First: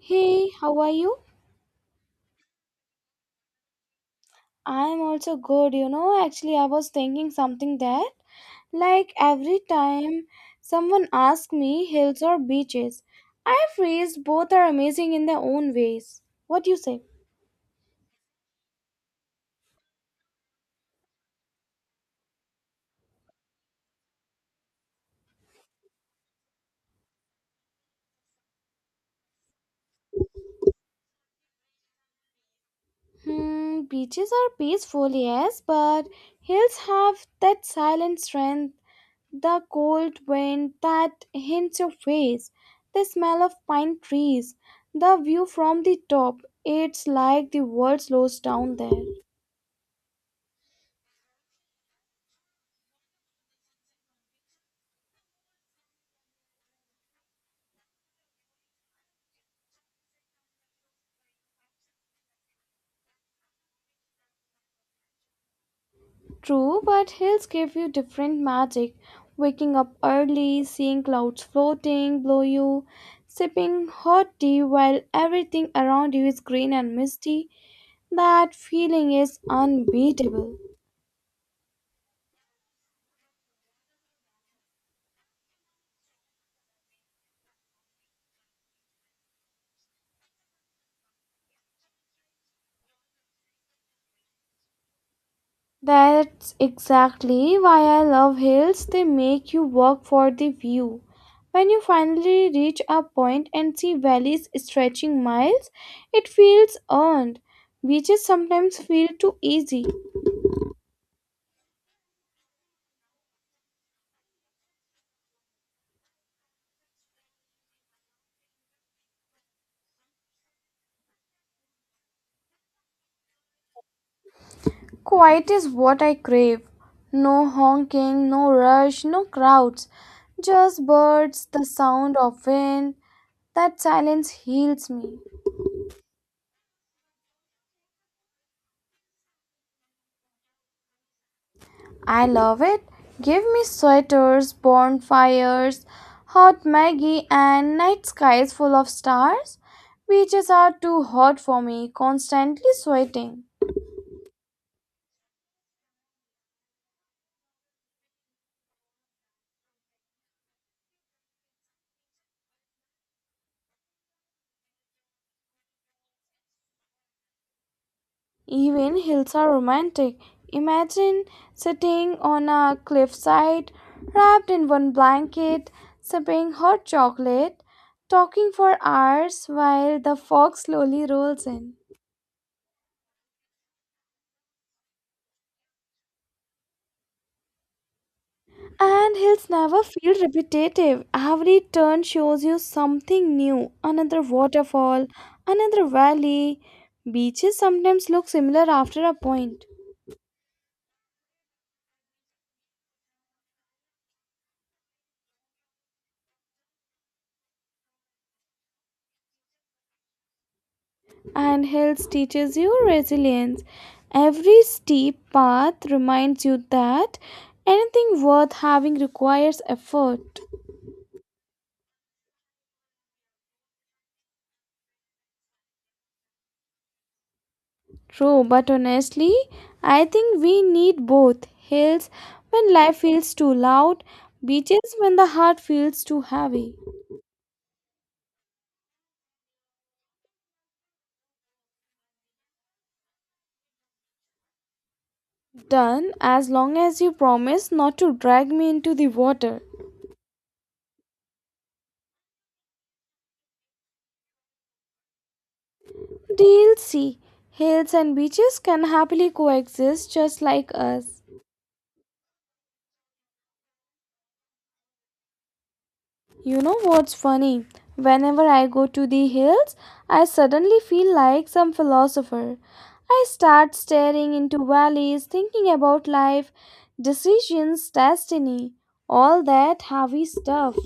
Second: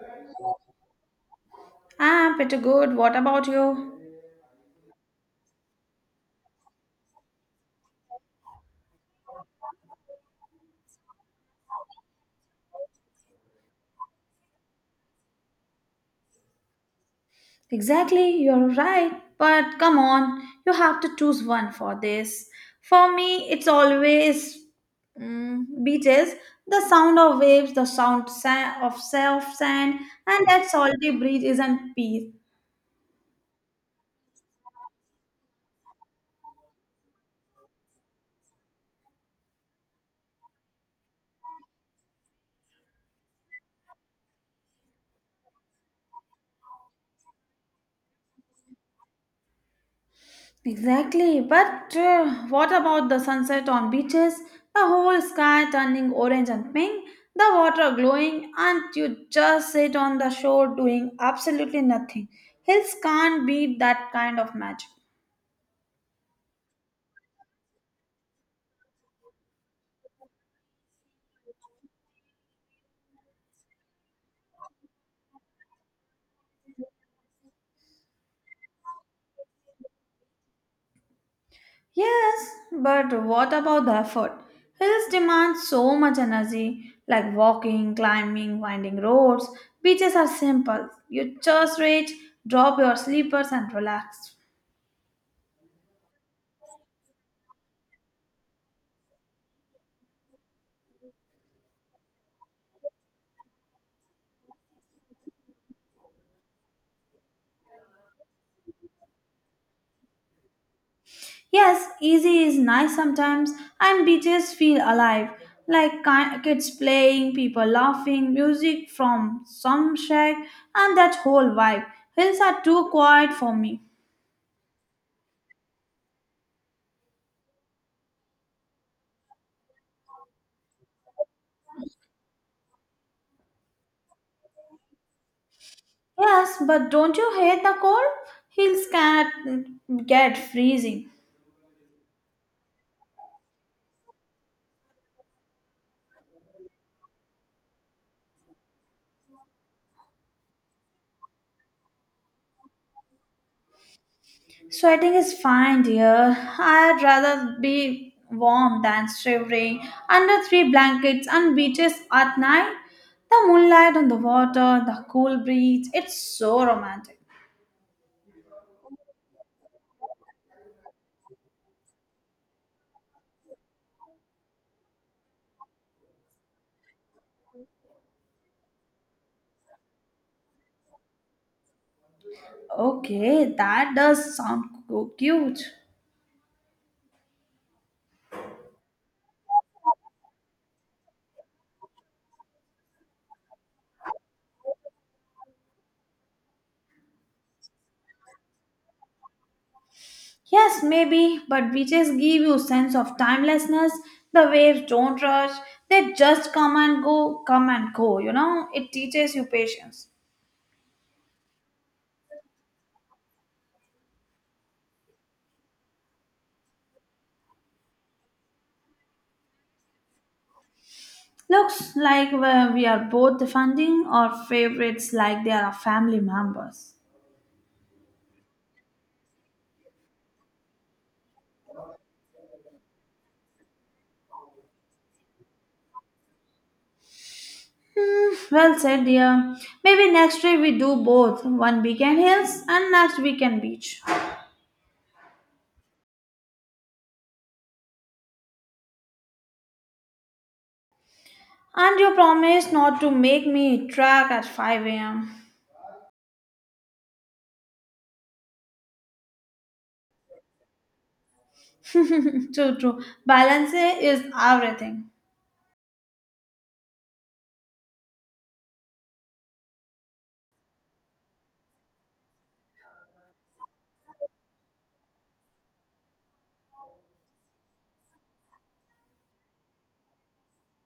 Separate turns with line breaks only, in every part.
Hey, how are you?
I'm pretty good. What about you?
I'm also good. Actually, I was thinking something that, like, every time someone asks me hills or beaches, I freeze. Both are amazing in their own ways. What do you say?
Exactly, you're right. But come on, you have to choose one for this. For me, it's always beaches, the sound of waves, the sound sa- of surf sand, and that salty breeze is in peace.
Beaches are peaceful, yes, but hills have that silent strength, the cold wind that hints your face, the smell of pine trees, the view from the top. It's like the world slows down there.
Exactly, but what about the sunset on beaches? The whole sky turning orange and pink, the water glowing, and you just sit on the shore doing absolutely nothing. Hills can't beat that kind of magic.
True, but hills give you different magic. Waking up early, seeing clouds floating below you, sipping hot tea while everything around you is green and misty. That feeling is unbeatable.
Yes, but what about the effort? Hills demand so much energy, like walking, climbing, winding roads. Beaches are simple. You just reach, drop your sleepers, and relax.
That's exactly why I love hills. They make you work for the view. When you finally reach a point and see valleys stretching miles, it feels earned. Beaches sometimes feel too easy.
Yes, easy is nice sometimes, and beaches feel alive, like kids playing, people laughing, music from some shack, and that whole vibe. Hills are too quiet for me.
Quiet is what I crave. No honking, no rush, no crowds. Just birds, the sound of wind. That silence heals me.
Yes, but don't you hate the cold? Hills can get freezing.
I love it. Give me sweaters, bonfires, hot Maggie, and night skies full of stars. Beaches are too hot for me, constantly sweating.
Sweating is fine, dear. I'd rather be warm than shivering under three blankets and beaches at night. The moonlight on the water, the cool breeze, it's so romantic.
Even hills are romantic. Imagine sitting on a cliffside, wrapped in one blanket, sipping hot chocolate, talking for hours while the fog slowly rolls in.
Okay, that does sound cute.
And hills never feel repetitive. Every turn shows you something new another waterfall, another valley. Beaches sometimes look similar after a point.
Yes, maybe, but beaches give you sense of timelessness. The waves don't rush. They just come and go, you know? It teaches you patience.
And hills teaches you resilience. Every steep path reminds you that anything worth having requires effort.
Looks like we are both defending our favorites like they are our family members.
True, but honestly, I think we need both hills when life feels too loud, beaches when the heart feels too heavy.
Hmm, well said, dear. Maybe next week we do both, one weekend hills and next weekend beach.
Done as long as you promise not to drag me into the water.
And you promise not to make me track at 5 a.m.
Deal C. Hills and beaches can happily coexist just like us.
True, true. Balance is everything.
You know what's funny? Whenever I go to the hills, I suddenly feel like some philosopher. I start staring into valleys, thinking about life, decisions, destiny, all that heavy stuff.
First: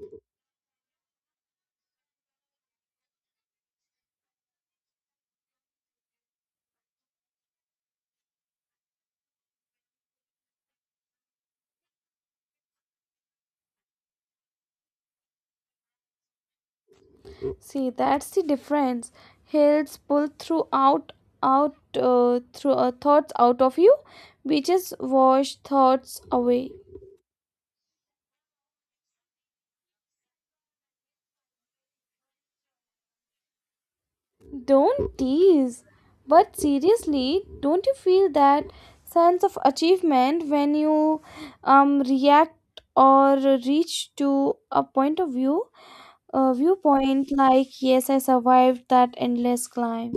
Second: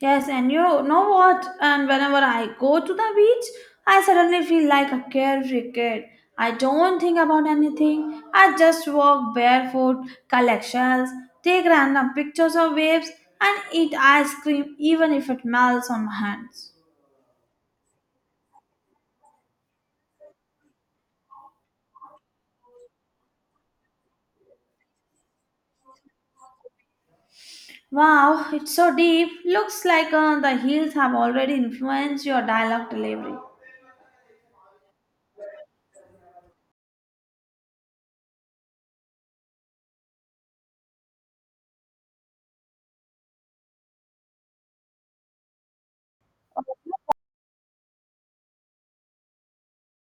Yes, and you know what? And whenever I go to the beach, I suddenly feel like a carefree kid. I don't think about anything. I just walk barefoot, collect shells, take random pictures of waves, and eat ice cream even if it melts on my hands.
See, that's the difference. Hills pull through out, out, through thoughts out of you, beaches wash thoughts away.
Wow, it's so deep. Looks like the heels have already influenced your dialogue delivery.
Don't tease. But seriously, don't you feel that sense of achievement when you react or reach to a viewpoint like, yes, I survived that endless climb?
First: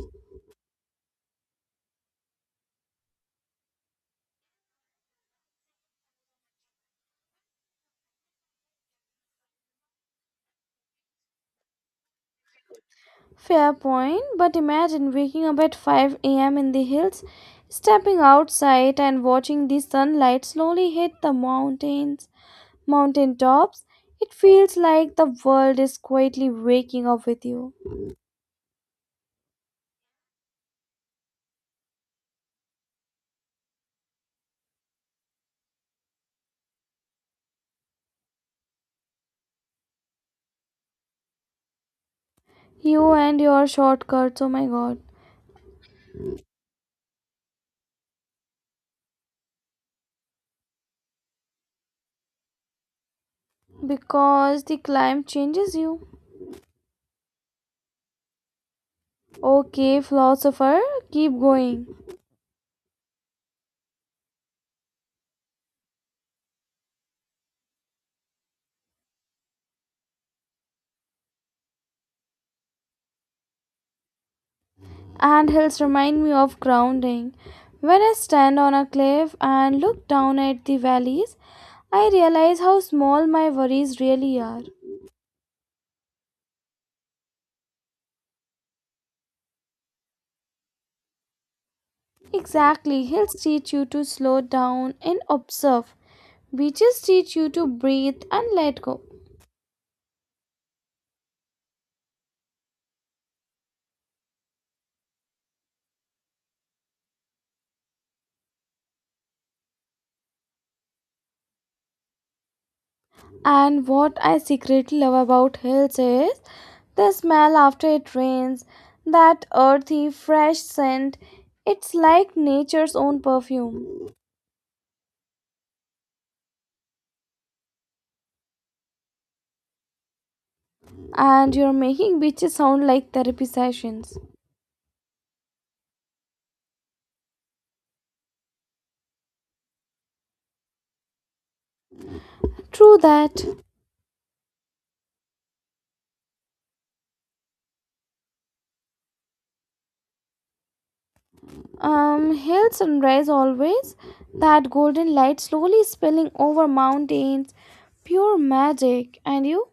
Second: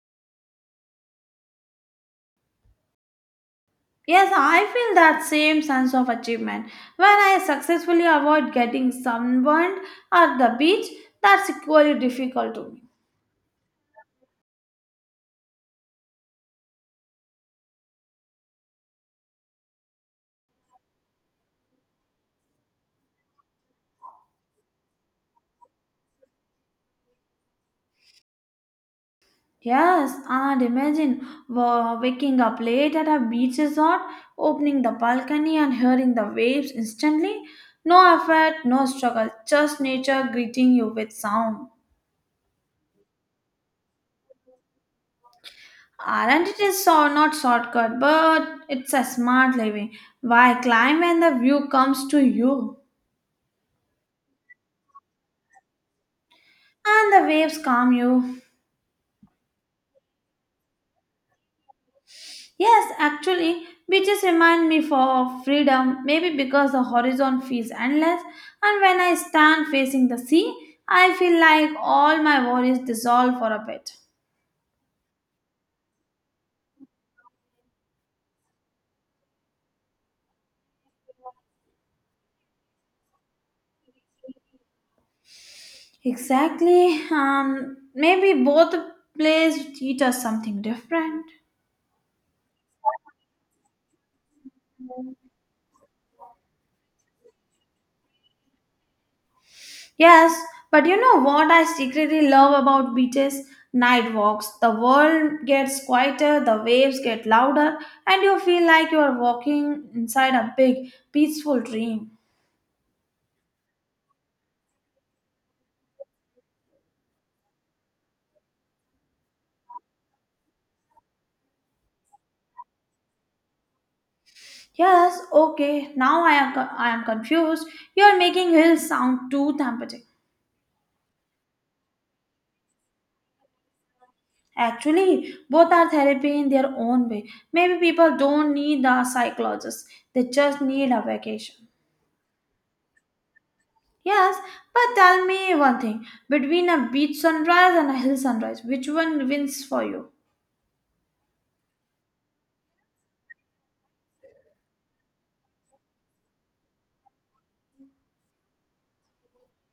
Yes, I feel that same sense of achievement when I successfully avoid getting sunburned at the beach. That's equally difficult to me.
Fair point, but imagine waking up at 5 a.m. in the hills, stepping outside and watching the sunlight slowly hit the mountain tops. It feels like the world is quietly waking up with you.
Yes, and imagine waking up late at a beach resort, opening the balcony and hearing the waves instantly. No effort, no struggle, just nature greeting you with sound.
You and your shortcuts, oh my god.
Aren't it is so not shortcut, but it's a smart living. Why climb when the view comes to you?
Because the climb changes you.
And the waves calm you.
Okay, philosopher, keep going.
Yes, actually, beaches remind me for of freedom, maybe because the horizon feels endless, and when I stand facing the sea, I feel like all my worries dissolve for a bit.
And hills remind me of grounding. When I stand on a cliff and look down at the valleys, I realize how small my worries really are.
Exactly. Maybe both places teach us something different.
Exactly, hills teach you to slow down and observe. Beaches teach you to breathe and let go.
Yes, but you know what I secretly love about beaches? Night walks. The world gets quieter, the waves get louder, and you feel like you are walking inside a big, peaceful dream.
And what I secretly love about hills is the smell after it rains, that earthy, fresh scent. It's like nature's own perfume.
Yes, okay. Now I am confused. You are making hills sound too therapeutic.
And you're making beaches sound like therapy sessions.
Actually, both are therapy in their own way. Maybe people don't need a psychologist. They just need a vacation.
True that.
Yes, but tell me one thing. Between a beach sunrise and a hill sunrise, which one wins for you?
Hill sunrise always, that golden light slowly spilling over mountains. Pure magic. And you?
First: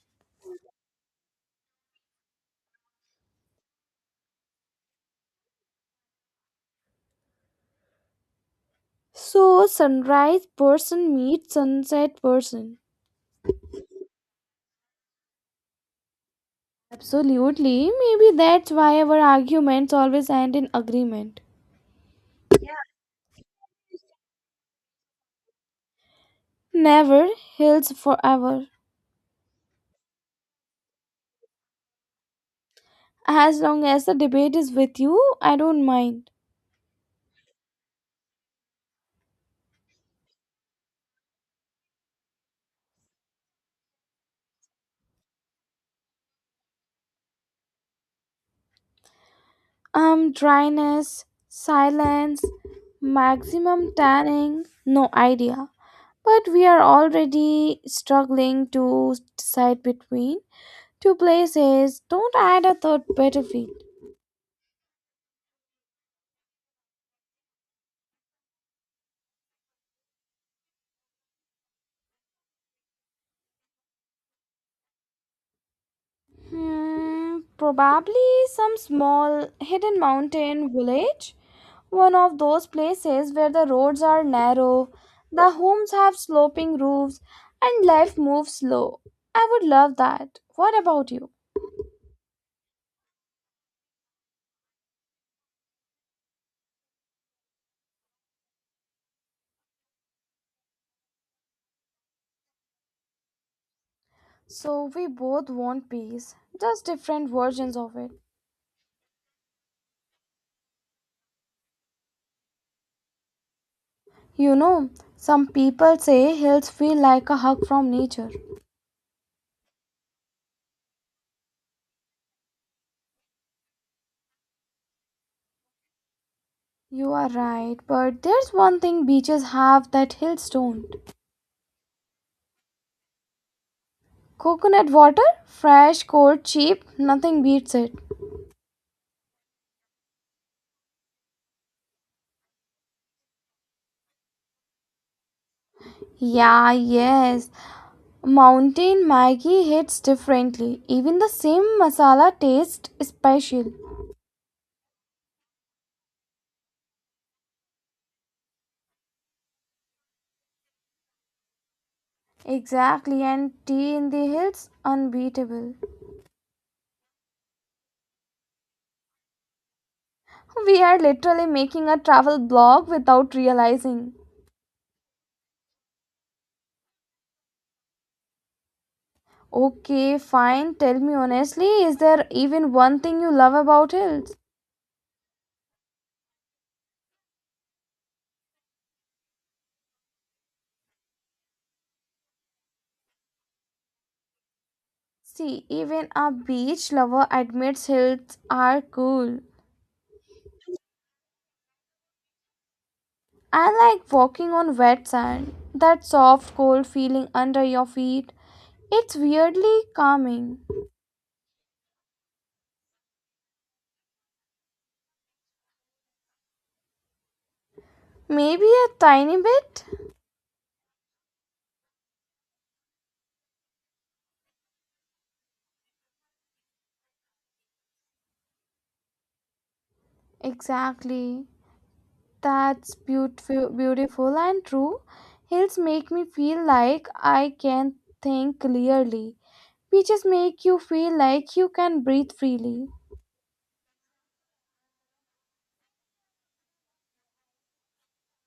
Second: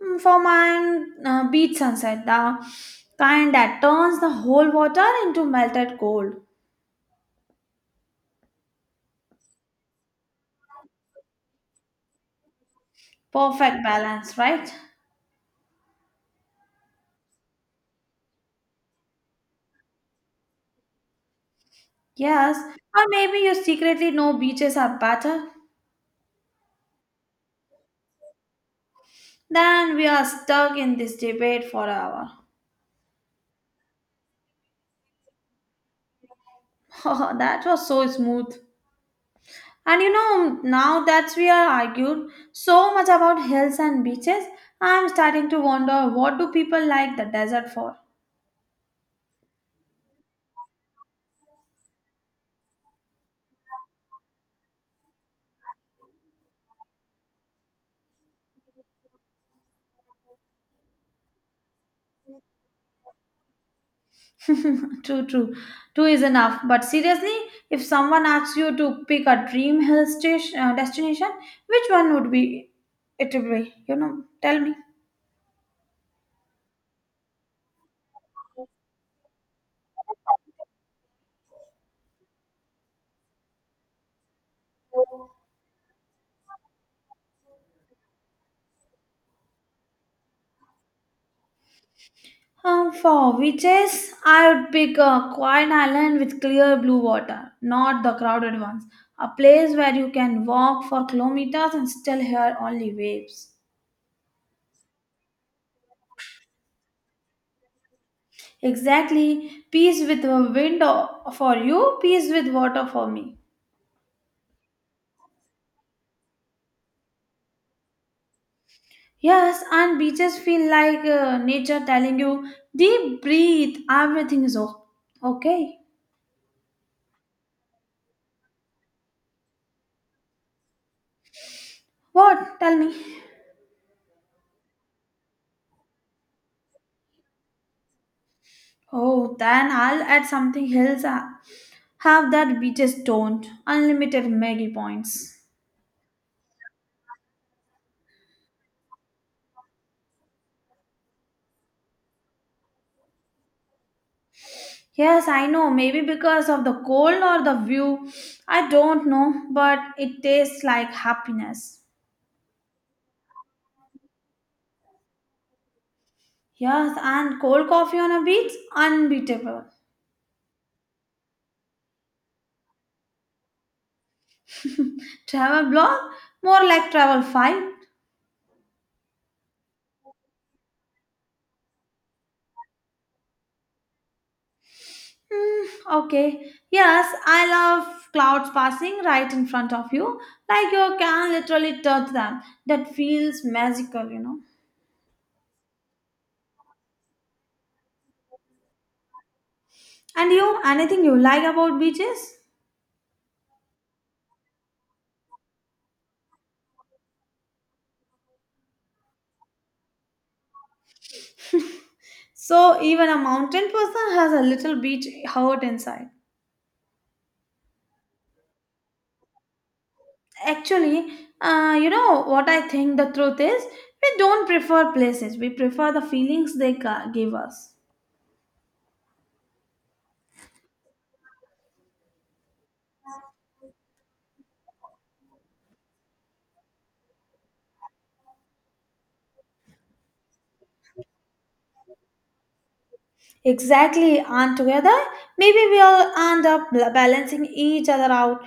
Hmm, for mine, beach sunset, the kind that turns the whole water into melted gold.
So, sunrise person meets sunset person.
Perfect balance, right?
Absolutely. Maybe that's why our arguments always end in agreement.
Yes, or maybe you secretly know beaches are better.
Never heals forever.
Then we are stuck in this debate for an hour.
As long as the debate is with you, I don't mind.
Oh, that was so smooth. And you know, now that we are argued so much about hills and beaches, I'm starting to wonder, what do people like the desert for?
Dryness, silence, maximum tanning, no idea. But we are already struggling to decide between two places. Don't add a third battlefield.
True, true. Two is enough. But seriously, if someone asks you to pick a dream hill station, destination, which one would be it be? You know, tell me.
Probably some small hidden mountain village. One of those places where the roads are narrow, the homes have sloping roofs, and life moves slow. I would love that. What about you?
For witches, I would pick a quiet island with clear blue water, not the crowded ones. A place where you can walk for kilometers and still hear only waves.
So, we both want peace, just different versions of it.
Exactly, peace with a for you, peace with water for me.
You know, some people say hills feel like a hug from nature.
Yes, and beaches feel like nature telling you, deep breathe, everything is okay.
You are right, but there's one thing beaches have that hills don't.
What? Tell me.
Coconut water? Fresh, cold, cheap, nothing beats it.
Oh, then I'll add something else. Have that beaches don't. Unlimited Maggie points.
Yeah, yes. Mountain Maggie hits differently. Even the same masala tastes special.
Yes, I know. Maybe because of the cold or the view. I don't know. But it tastes like happiness.
Exactly, and tea in the hills? Unbeatable.
Yes, and cold coffee on a beach? Unbeatable.
We are literally making a travel blog without realizing.
Travel blog? More like travel five.
Okay, fine. Tell me honestly, is there even one thing you love about hills?
Hmm, okay. Yes, I love clouds passing right in front of you. Like you can literally touch them. That feels magical, you know.
See, even a beach lover admits hills are cool.
And you, anything you like about beaches?
I like walking on wet sand, that soft, cold feeling under your feet. It's weirdly calming.
So even a mountain person has a little beach hurt inside.
Maybe a tiny bit?
Actually, you know what I think the truth is? We don't prefer places. We prefer the feelings they give us.
Exactly. That's beautiful, beautiful and true. Hills make me feel like I can think clearly. Beaches make you feel like you can breathe freely.
Exactly, and together, maybe we'll end up balancing each other out.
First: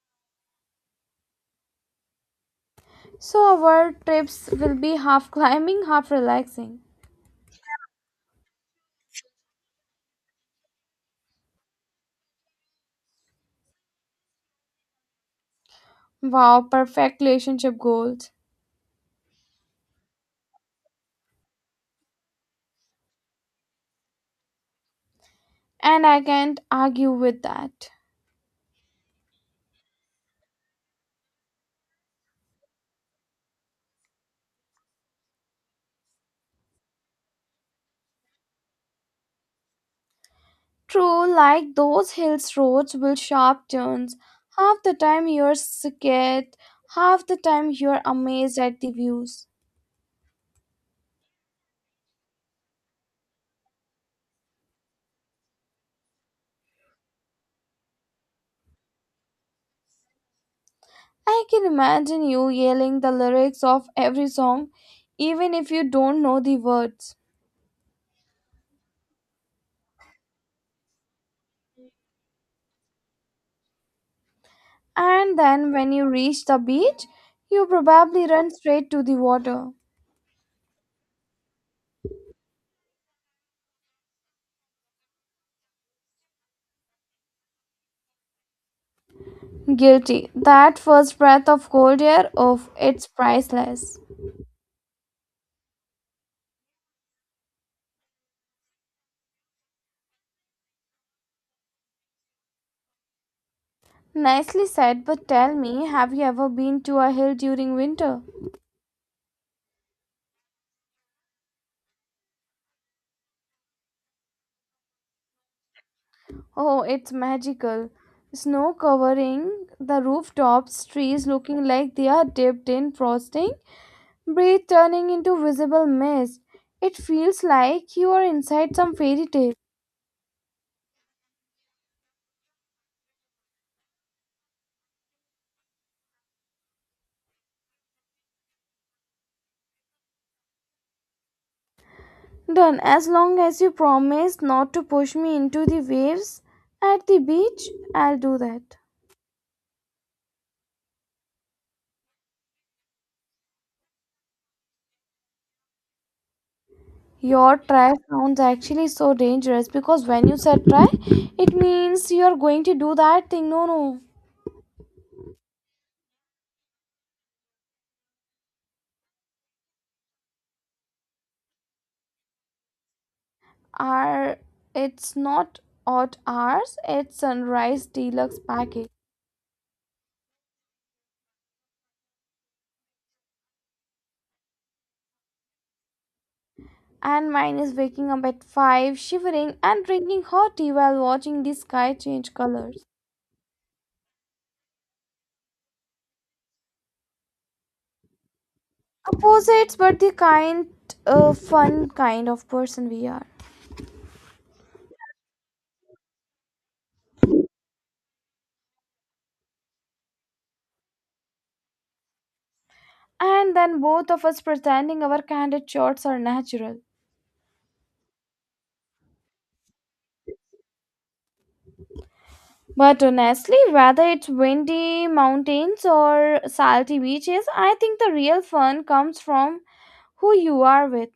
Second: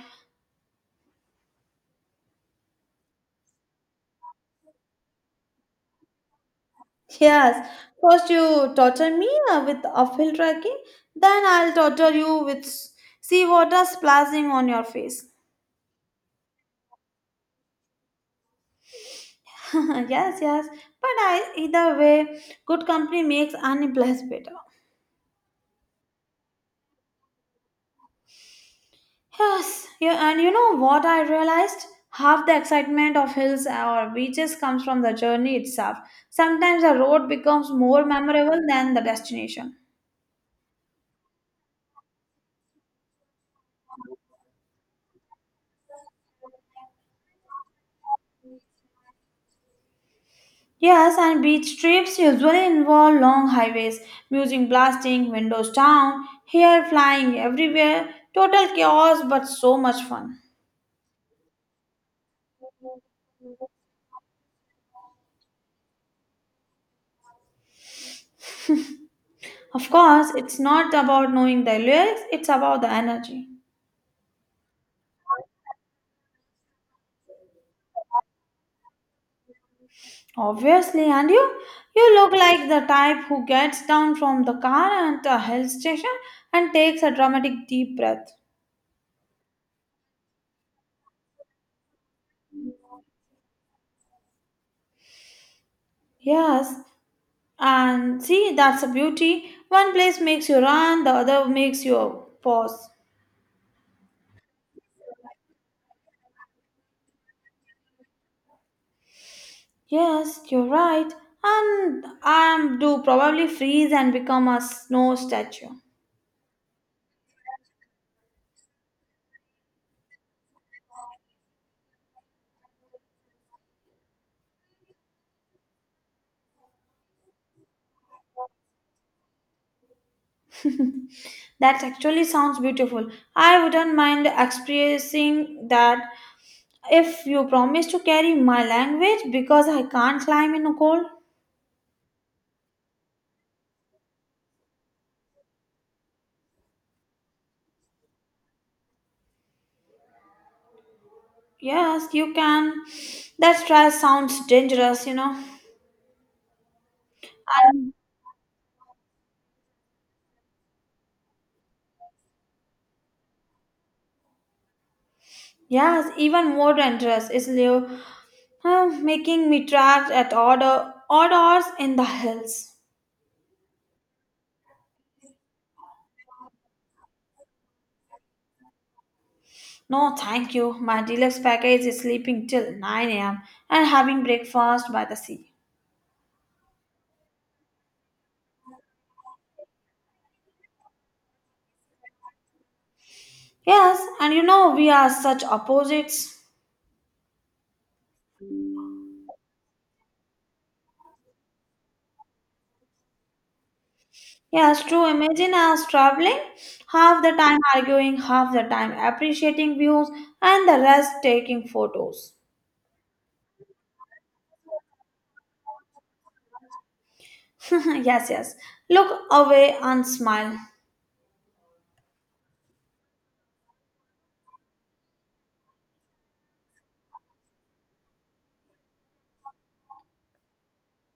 So, our trips will be half climbing, half relaxing.
Yes, first you torture me with uphill trekking, then I'll torture you with seawater splashing on your face.
Wow, perfect relationship goals.
Yes, yes. But I, either way, good company makes any place better.
And I can't argue with that.
Yes, yeah, and you know what I realized? Half the excitement of hills or beaches comes from the journey itself. Sometimes the road becomes more memorable than the destination.
True, like those hills roads will sharp turns. Half the time you're scared, half the time you're amazed at the views.
Yes, and beach trips usually involve long highways, music blasting, windows down, hair flying everywhere, total chaos but so much fun.
I can imagine you yelling the lyrics of every song, even if you don't know the words.
Of course, it's not about knowing the lyrics, it's about the energy.
And then when you reach the beach, you probably run straight to the water.
Obviously, and you look like the type who gets down from the car at a hill station and takes a dramatic deep breath.
Guilty. That first breath of cold air, of it's priceless.
Yes, and see that's the beauty. One place makes you run, the other makes you pause.
Nicely said, but tell me, have you ever been to a hill during winter?
Yes, you're right. And I do probably freeze and become a snow statue.
Oh, it's magical. Snow covering the rooftops, trees looking like they are dipped in frosting, breeze turning into visible mist. It feels like you are inside some fairy tale.
That actually sounds beautiful. I wouldn't mind expressing that if you promise to carry my language because I can't climb in a cold.
Done, as long as you promise not to push me into the waves at the beach, I'll do that.
Yes, you can. That stress sounds dangerous, you know.
Your
And
try sounds actually so dangerous because when you said try, it means you are going to do that thing. No, no.
yes, even more dangerous is Leo making me trapped at order odd hours in the hills.
are It's not odd hours. It's sunrise deluxe package.
No, thank you. My deluxe package is sleeping till 9 a.m. and having breakfast by the sea.
And mine is waking up at 5 shivering and drinking hot tea while watching the sky change colors.
Yes, and you know, we are such opposites.
Opposites but the kind fun kind of person we are.
Yes, true. Imagine us traveling, half the time arguing, half the time appreciating views, and the rest taking photos.
And then both of us pretending our candid shots are natural.
Yes, yes. Look away and smile.
But honestly, whether it's windy mountains or salty beaches, I think the real fun comes from who you are with.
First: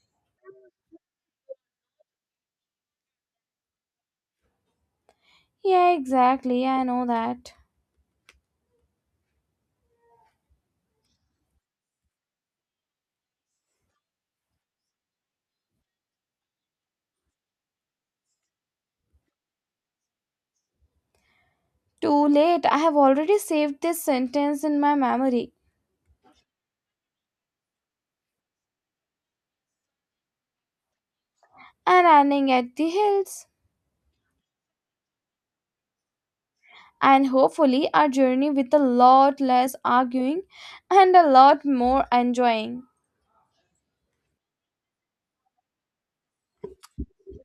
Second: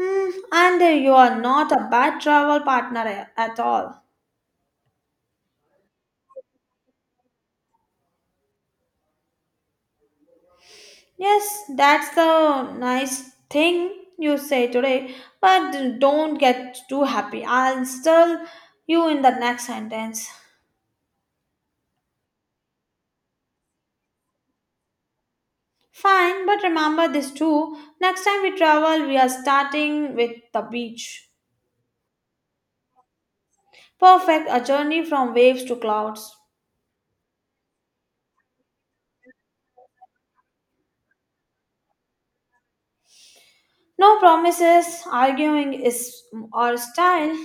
Hmm, and you are not a bad travel partner at all.
Yeah, exactly. I know that.
Yes, that's the nice thing you say today, but don't get too happy. I'll still you in the next sentence.
Too late. I have already saved this sentence in my memory
Fine, but remember this too. Next time we travel, we are starting with the beach.
and running at the hills.
Perfect, a journey from waves to clouds.
And hopefully, our journey with a lot less arguing and a lot more enjoying.
No promises, arguing is our style.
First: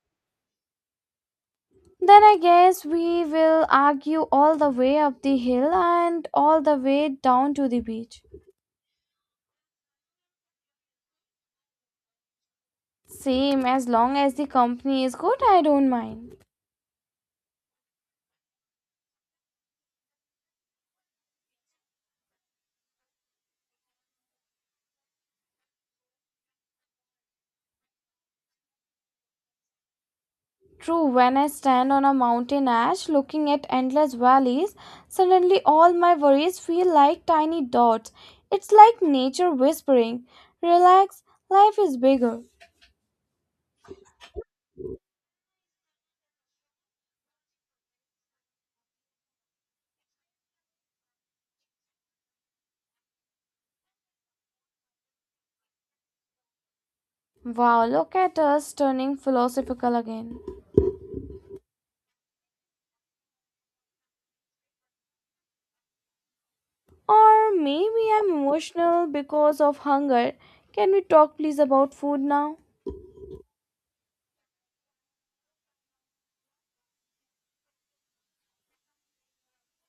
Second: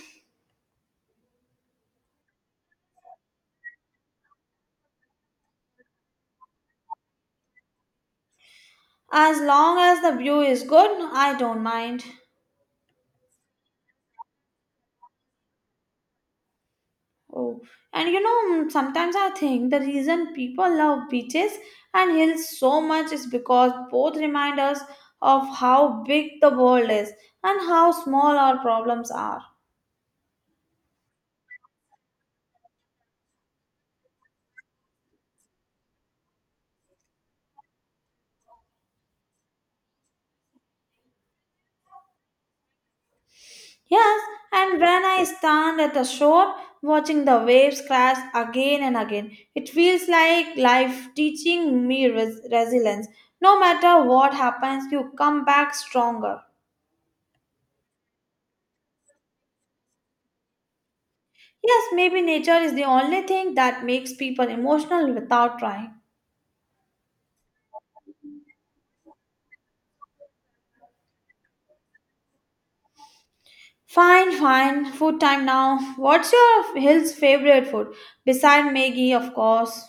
Then I guess we will argue all the way up the hill and all the way down to the beach.
As long as the view is good, I don't mind.
Same, as long as the company is good, I don't mind.
Oh, and you know, sometimes I think the reason people love beaches and hills so much is because both remind us of how big the world is and how small our problems are.
True, when I stand on a mountain ash looking at endless valleys, suddenly all my worries feel like tiny dots. It's like nature whispering, relax, life is bigger.
Yes, and when I stand at the shore watching the waves crash again and again, it feels like life teaching me resilience. No matter what happens, you come back stronger.
Wow, look at us turning philosophical again.
Yes, maybe nature is the only thing that makes people emotional without trying.
Or maybe I'm emotional because of hunger. Can we talk please about food now?
Fine, fine. Food time now. What's your hill's favorite food? Beside Maggie, of course.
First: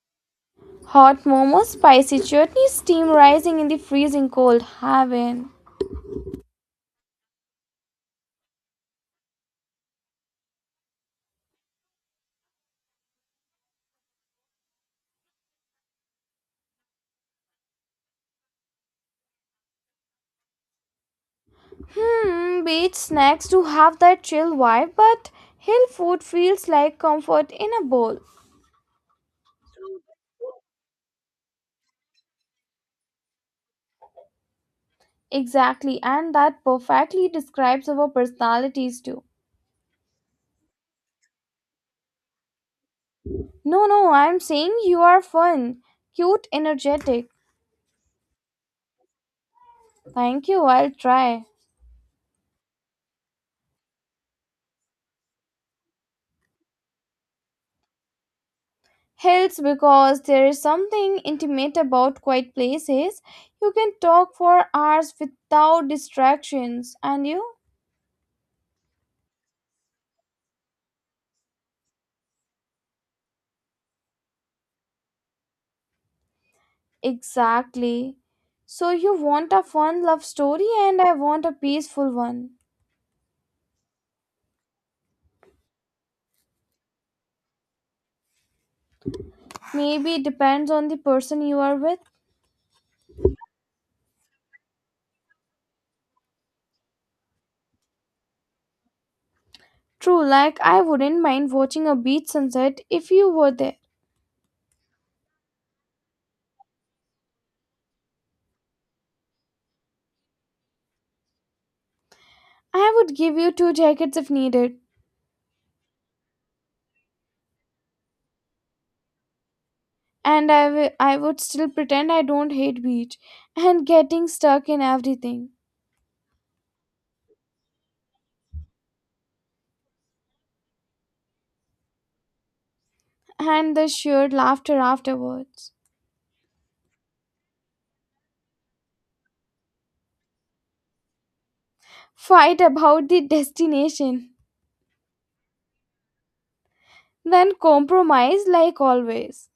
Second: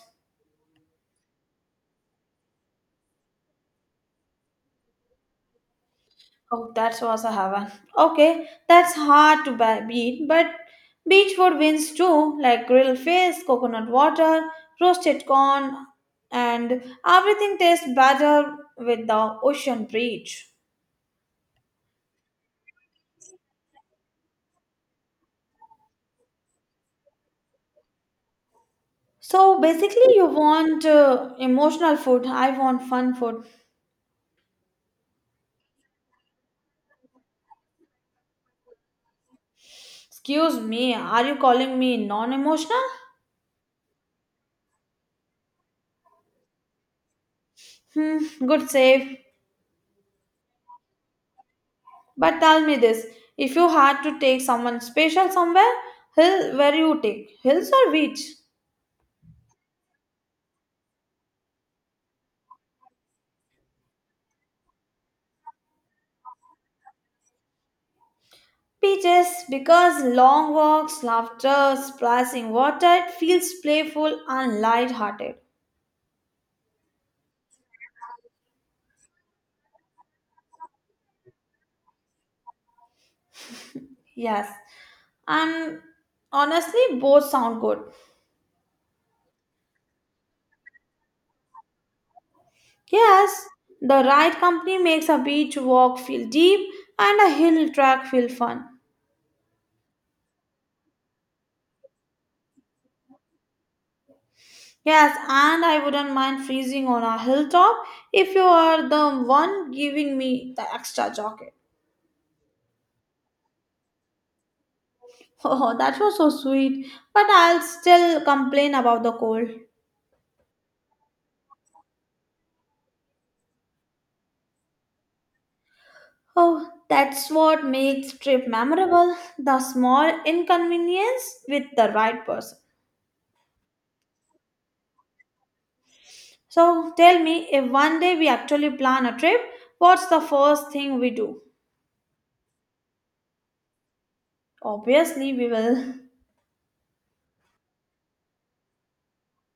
Hot momos, spicy chutney, steam rising in the freezing cold. Heaven.
Oh, that was a heaven. Okay, that's hard to beat, but beach food wins too, like grilled fish, coconut water, roasted corn, and everything tastes better with the ocean breeze.
Beach snacks do have that chill vibe, but hill food feels like comfort in a bowl.
So basically, you want emotional food. I want fun food.
Exactly, and that perfectly describes our personalities too.
Excuse me, are you calling me non-emotional?
No, no, I'm saying you are fun, cute, energetic.
Hmm, good save.
Thank you, I'll try.
But tell me this: if you had to take someone special somewhere, hill, where you take hills or beach?
Hills because there is something intimate about quiet places. You can talk for hours without distractions, and you?
Beaches, because long walks, laughter, splashing water, it feels playful and light-hearted.
Exactly. So, you want a fun love story and I want a peaceful one.
Yes, and honestly, both sound good.
Maybe it depends on the person you are with.
Yes, the right company makes a beach walk feel deep and a hill track feel fun.
True, like I wouldn't mind watching a beach sunset if you were there.
Yes, and I wouldn't mind freezing on a hilltop if you are the one giving me the extra jacket.
I would give you two jackets if needed.
Oh, that was so sweet, but I'll still complain about the cold.
And I would still pretend I don't hate beach and getting stuck in everything.
Oh, that's what makes trip memorable, the small inconvenience with the right person.
And the shared laughter afterwards.
So tell me, if one day we actually plan a trip, what's the first thing we do?
Fight about the destination.
Obviously, we will.
Then compromise like always.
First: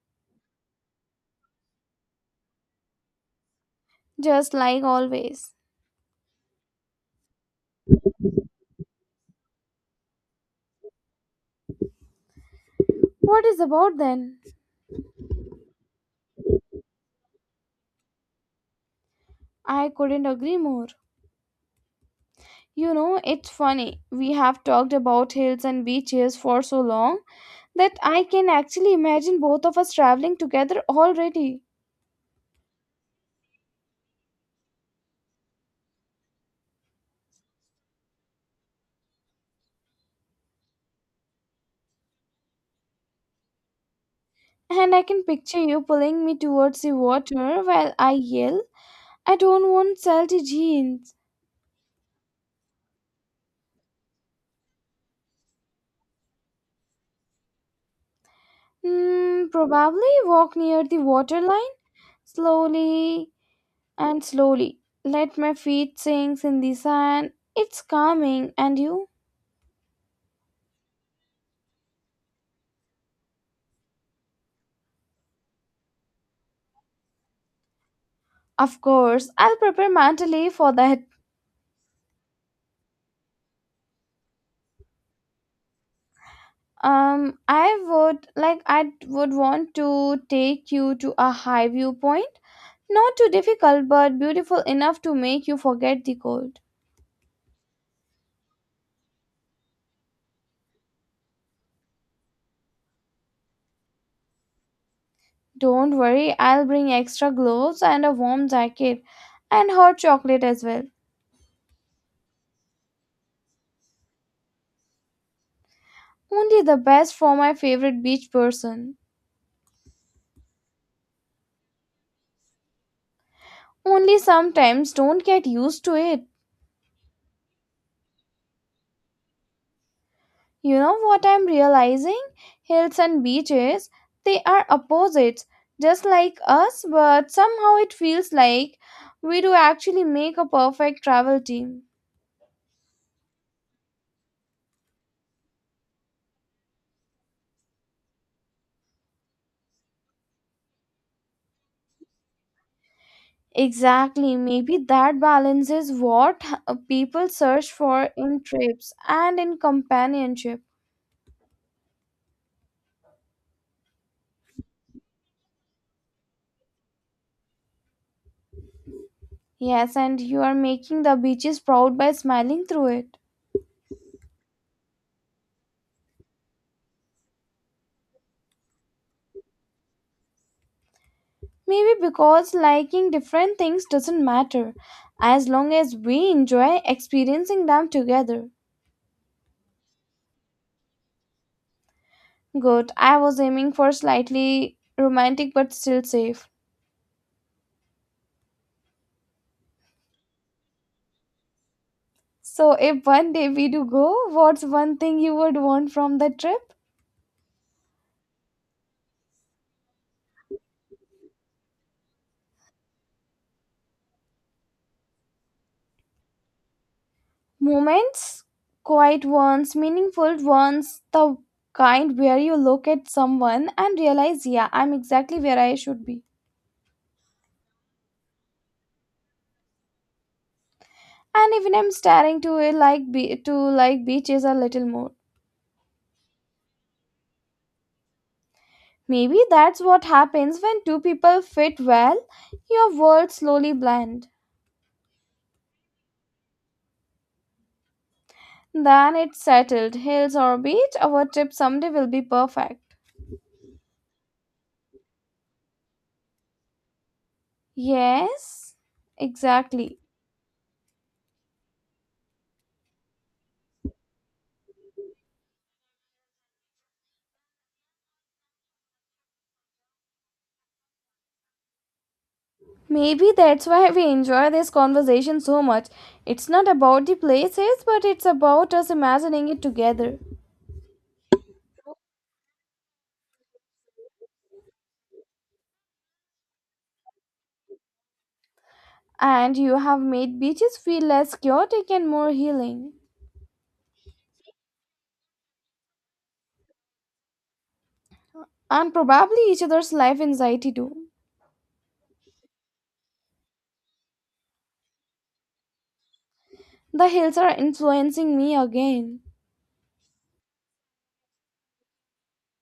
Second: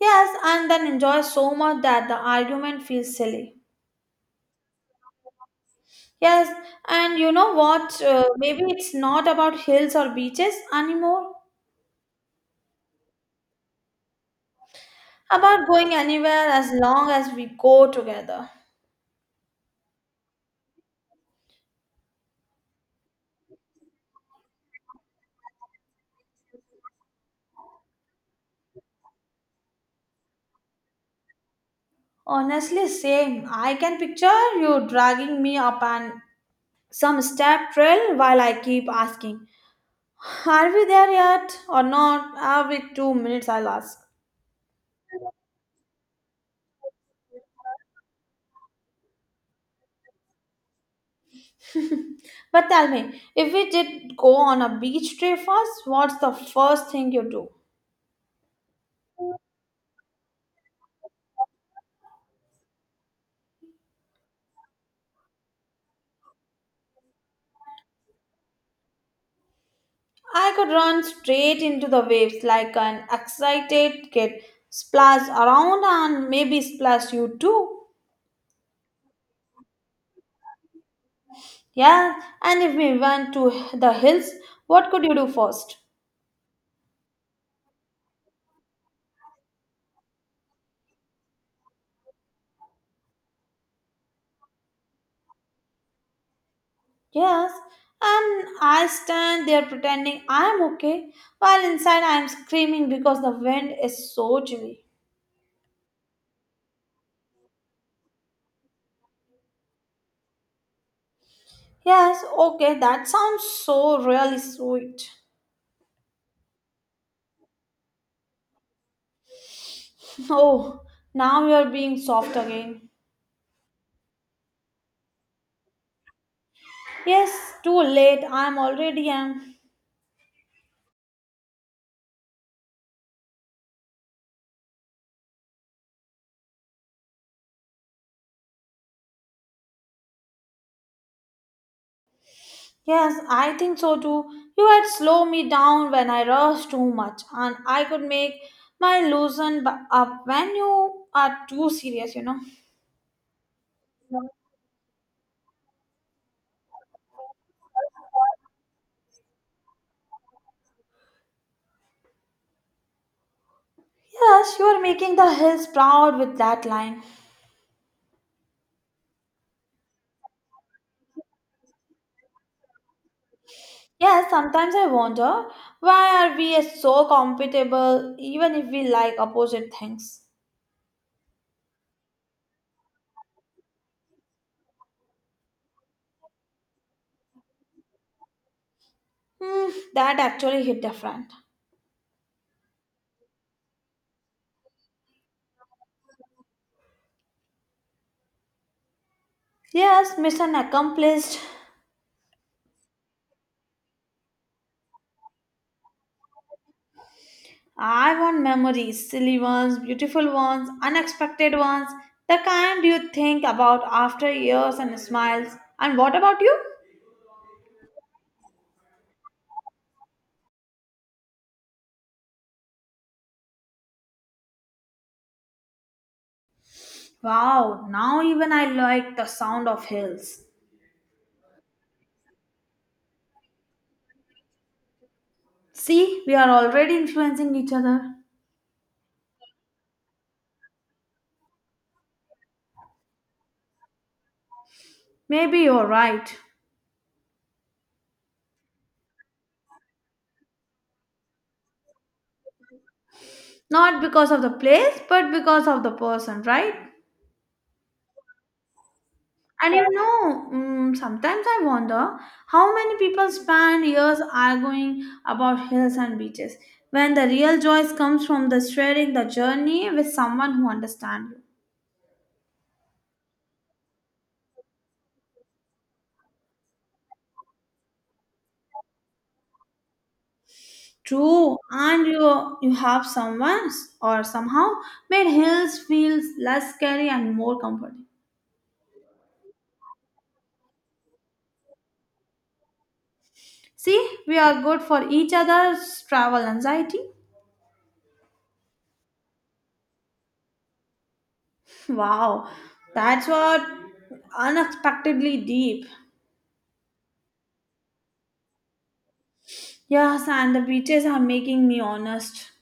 Yes, and then enjoy so much that the argument feels silly.
Just like always.
Yes, and you know what? Maybe it's not about hills or beaches anymore,
What is about then?
about going anywhere as long as we go together.
I couldn't agree more. You know, it's funny. We have talked about hills and beaches for so long that I can actually imagine both of us traveling together already.
Honestly, same. I can picture you dragging me up an some step trail while I keep asking, are we there yet or not? Every 2 minutes I'll ask.
And I can picture you pulling me towards the water while I yell, I don't want salty jeans.
But tell me, if we did go on a beach trip first, what's the first thing you do?
Probably walk near the waterline slowly and slowly. Let my feet sink in the sand. It's calming, and you?
I could run straight into the waves like an excited kid, splash around and maybe splash you too.
Of course, I'll prepare mentally for that.
Yeah, and if we went to the hills, what could you do first?
I would like I would want to take you to a high viewpoint, not too difficult but beautiful enough to make you forget the cold.
Yes, and I stand there pretending I'm okay while inside I'm screaming because the wind is so chilly.
Don't worry, I'll bring extra gloves and a warm jacket and hot chocolate as well.
Yes, okay, that sounds so really sweet.
Only the best for my favorite beach person.
Oh, now you're being soft again.
Only sometimes, don't get used to it.
Yes, too late, I'm already am.
You know what I'm realizing? Hills and beaches, they are opposites, just like us, but somehow it feels like we do actually make a perfect travel team.
Yes, I think so too. You had slowed me down when I rushed too much, and I could make my up when you are too serious, you know.
Exactly, maybe that balance is what people search for in trips and in companionship.
Yes, you are making the hills proud with that line.
Yes, and you are making the beaches proud by smiling through it.
Yes, sometimes I wonder why are we so compatible even if we like opposite things.
Maybe because liking different things doesn't matter, as long as we enjoy experiencing them together.
Hmm, that actually hit different.
Good. I was aiming for slightly romantic but still safe.
Yes, mission accomplished.
So, if one day we do go, what's one thing you would want from the trip?
I want memories, silly ones, beautiful ones, unexpected ones, the kind you think about after years and smiles. And what about you?
Moments, quiet ones, meaningful ones, the kind where you look at someone and realize, yeah, I'm exactly where I should be.
Wow, now even I like the sound of hills.
And even I'm staring to like beaches a little more.
See, we are already influencing each other.
Maybe that's what happens when two people fit well. Your world slowly blend.
Maybe you're right.
Then it's settled. Hills or beach, our trip someday will be perfect.
Not because of the place, but because of the person, right?
Yes,
And
exactly.
sometimes I wonder how many people spend years arguing about hills and beaches when the real joy comes from the sharing the journey with someone who understands you.
Maybe that's why we enjoy this conversation so much. It's not about the places, but it's about us imagining it together.
True, and you have someone or somehow made hills feel less scary and more comforting.
And you have made beaches feel less chaotic and more healing.
See, we are good for each other's travel anxiety.
And probably each other's life anxiety too.
Wow, that's what unexpectedly deep.
The hills are influencing me again.
Yes, and the beaches are making me honest.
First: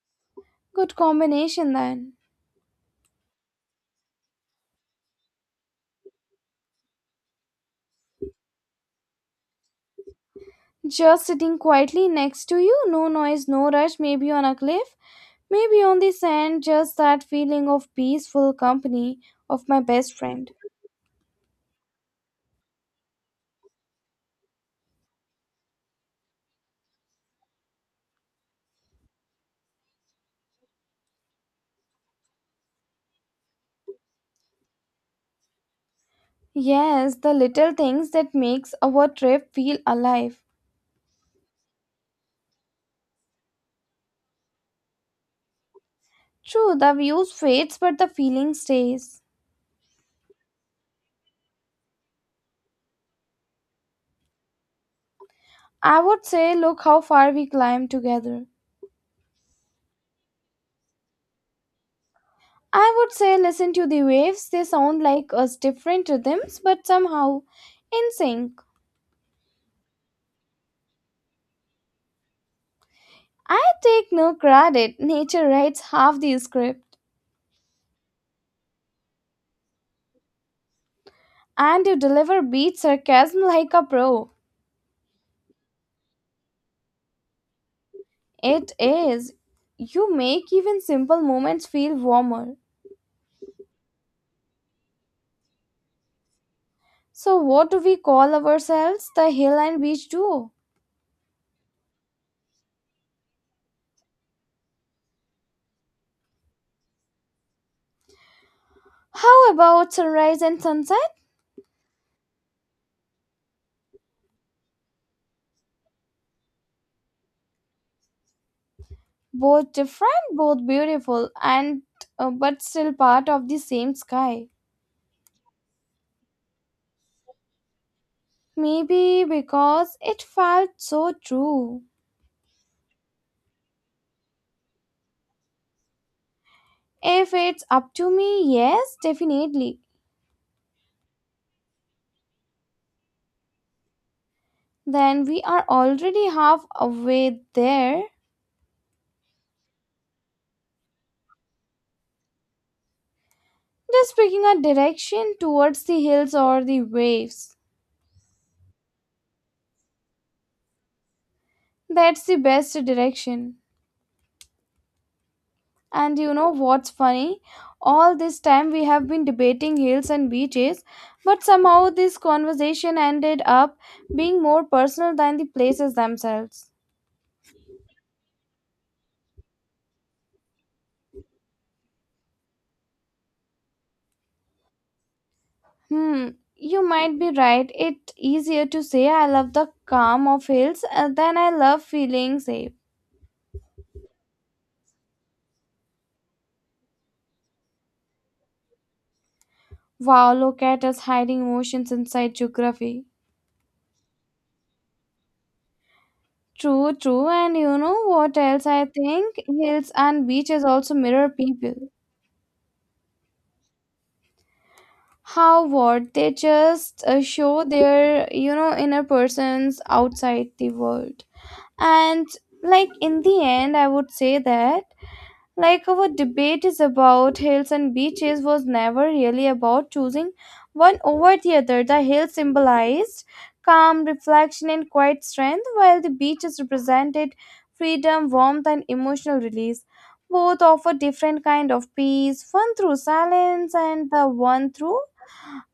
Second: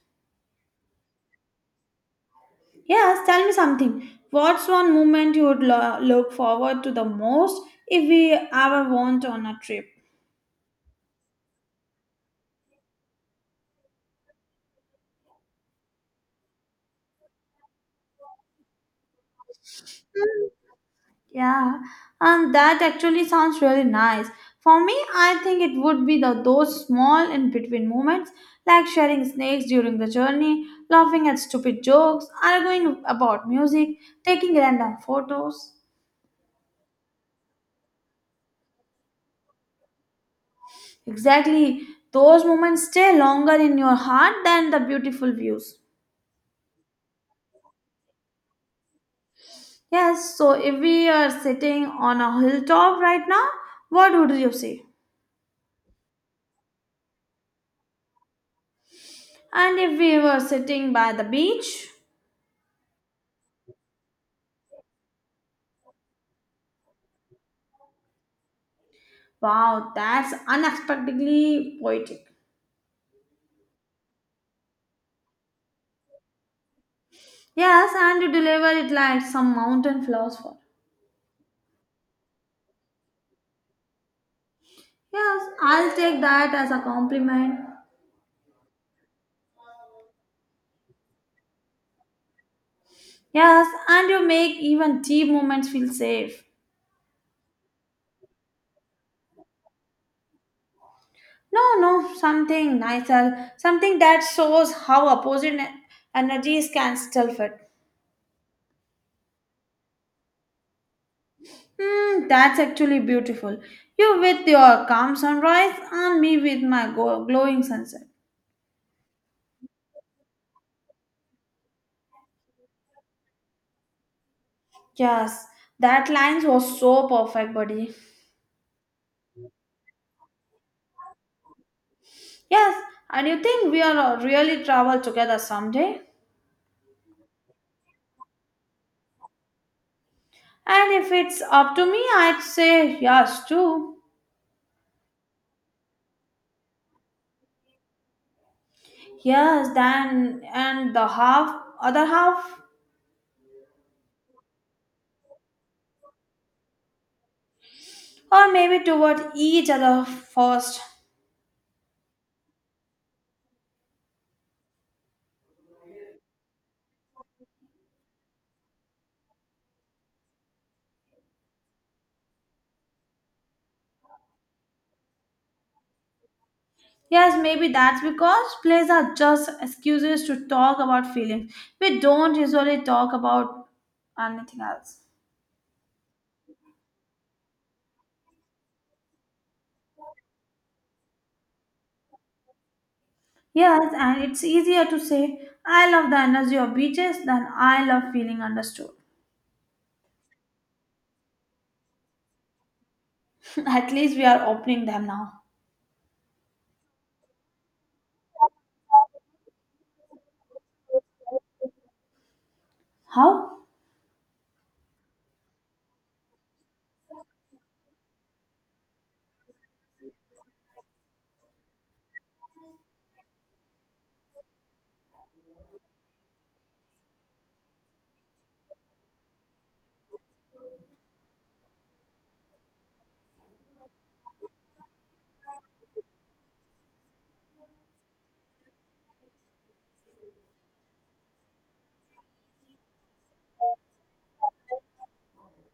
Good combination then.
Yes, tell me something. What's one moment you would look forward to the most if we ever went on a trip?
Just sitting quietly next to you, no noise, no rush, maybe on a cliff, maybe on the sand, just that feeling of peaceful company of my best friend.
Yeah, and that actually sounds really nice. For me, I think it would be the those small in between moments, like sharing snacks during the journey, laughing at stupid jokes, arguing about music, taking random photos.
Yes, the little things that makes our trip feel alive.
Exactly. Those moments stay longer in your heart than the beautiful views.
True, the views fades but the feeling stays.
Yes, so if we are sitting on a hilltop right now, what would you say?
I would say look how far we climbed together.
And if we were sitting by the beach,
I would say listen to the waves, they sound like us, different rhythms but somehow in sync.
wow, that's unexpectedly poetic.
I take no credit, nature writes half the script.
Yes, and you deliver it like some mountain philosopher.
And you deliver beat sarcasm like a pro.
Yes, I'll take that as a compliment.
It is. You make even simple moments feel warmer.
Yes, and you make even deep moments feel safe.
So, what do we call ourselves? The hill and beach duo.
No, no, something nicer, something that shows how opposite energies can still fit.
How about sunrise and sunset?
Hmm, that's actually beautiful. You with your calm sunrise, and me with my glowing sunset.
Both different, both beautiful, and but still part of the same sky.
Yes, that lines was so perfect, buddy.
Maybe because it felt so true.
Yes, and you think we are really travel together someday?
If it's up to me, yes, definitely.
And if it's up to me, I'd say yes too.
Then we are already halfway there.
Yes, then and the half other half
Just picking a direction towards the hills or the waves.
or maybe toward each other first.
That's the best direction. And you know what's funny? All this time we have been debating hills and beaches, but somehow this conversation ended up being more personal than the places themselves.
Yes, maybe that's because plays are just excuses to talk about feelings. We don't usually talk about anything else.
Hmm, you might be right. It's easier to say I love the calm of hills than I love feeling safe.
Yes, and it's easier to say, I love the energy of beaches than I love feeling understood.
Wow, look at us hiding emotions inside geography.
At least we are opening them now.
True, true. And you know what else I think? Hills and beaches also mirror people.
How?
How what? They just show their inner persons outside the world. And like in the end, I would say that like our debate is about hills and beaches was never really about choosing one over the other. The hills symbolized calm, reflection, and quiet strength, while the beaches represented freedom, warmth, and emotional release. Both offer different kind of peace, one through silence and the one through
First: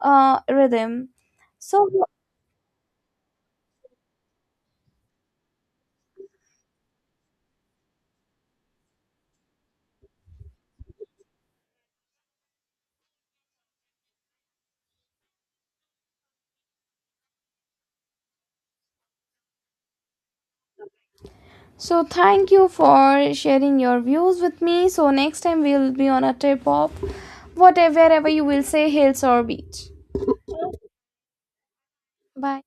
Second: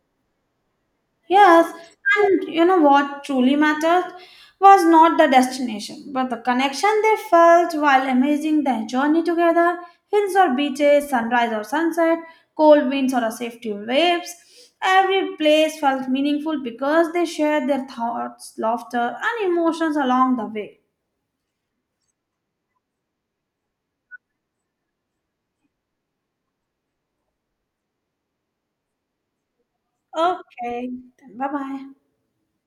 rhythm.
Yes,
So
and you know what truly mattered was not the destination, but the connection they felt while amazing their journey together, hills or beaches, sunrise or sunset, cold winds or a safety waves. Every place felt meaningful because they shared their thoughts, laughter, and emotions along the way.
So thank you for sharing your views with me. So next time we'll be on a trip of whatever wherever you will say hills or beach.
Okay, bye bye.
Bye.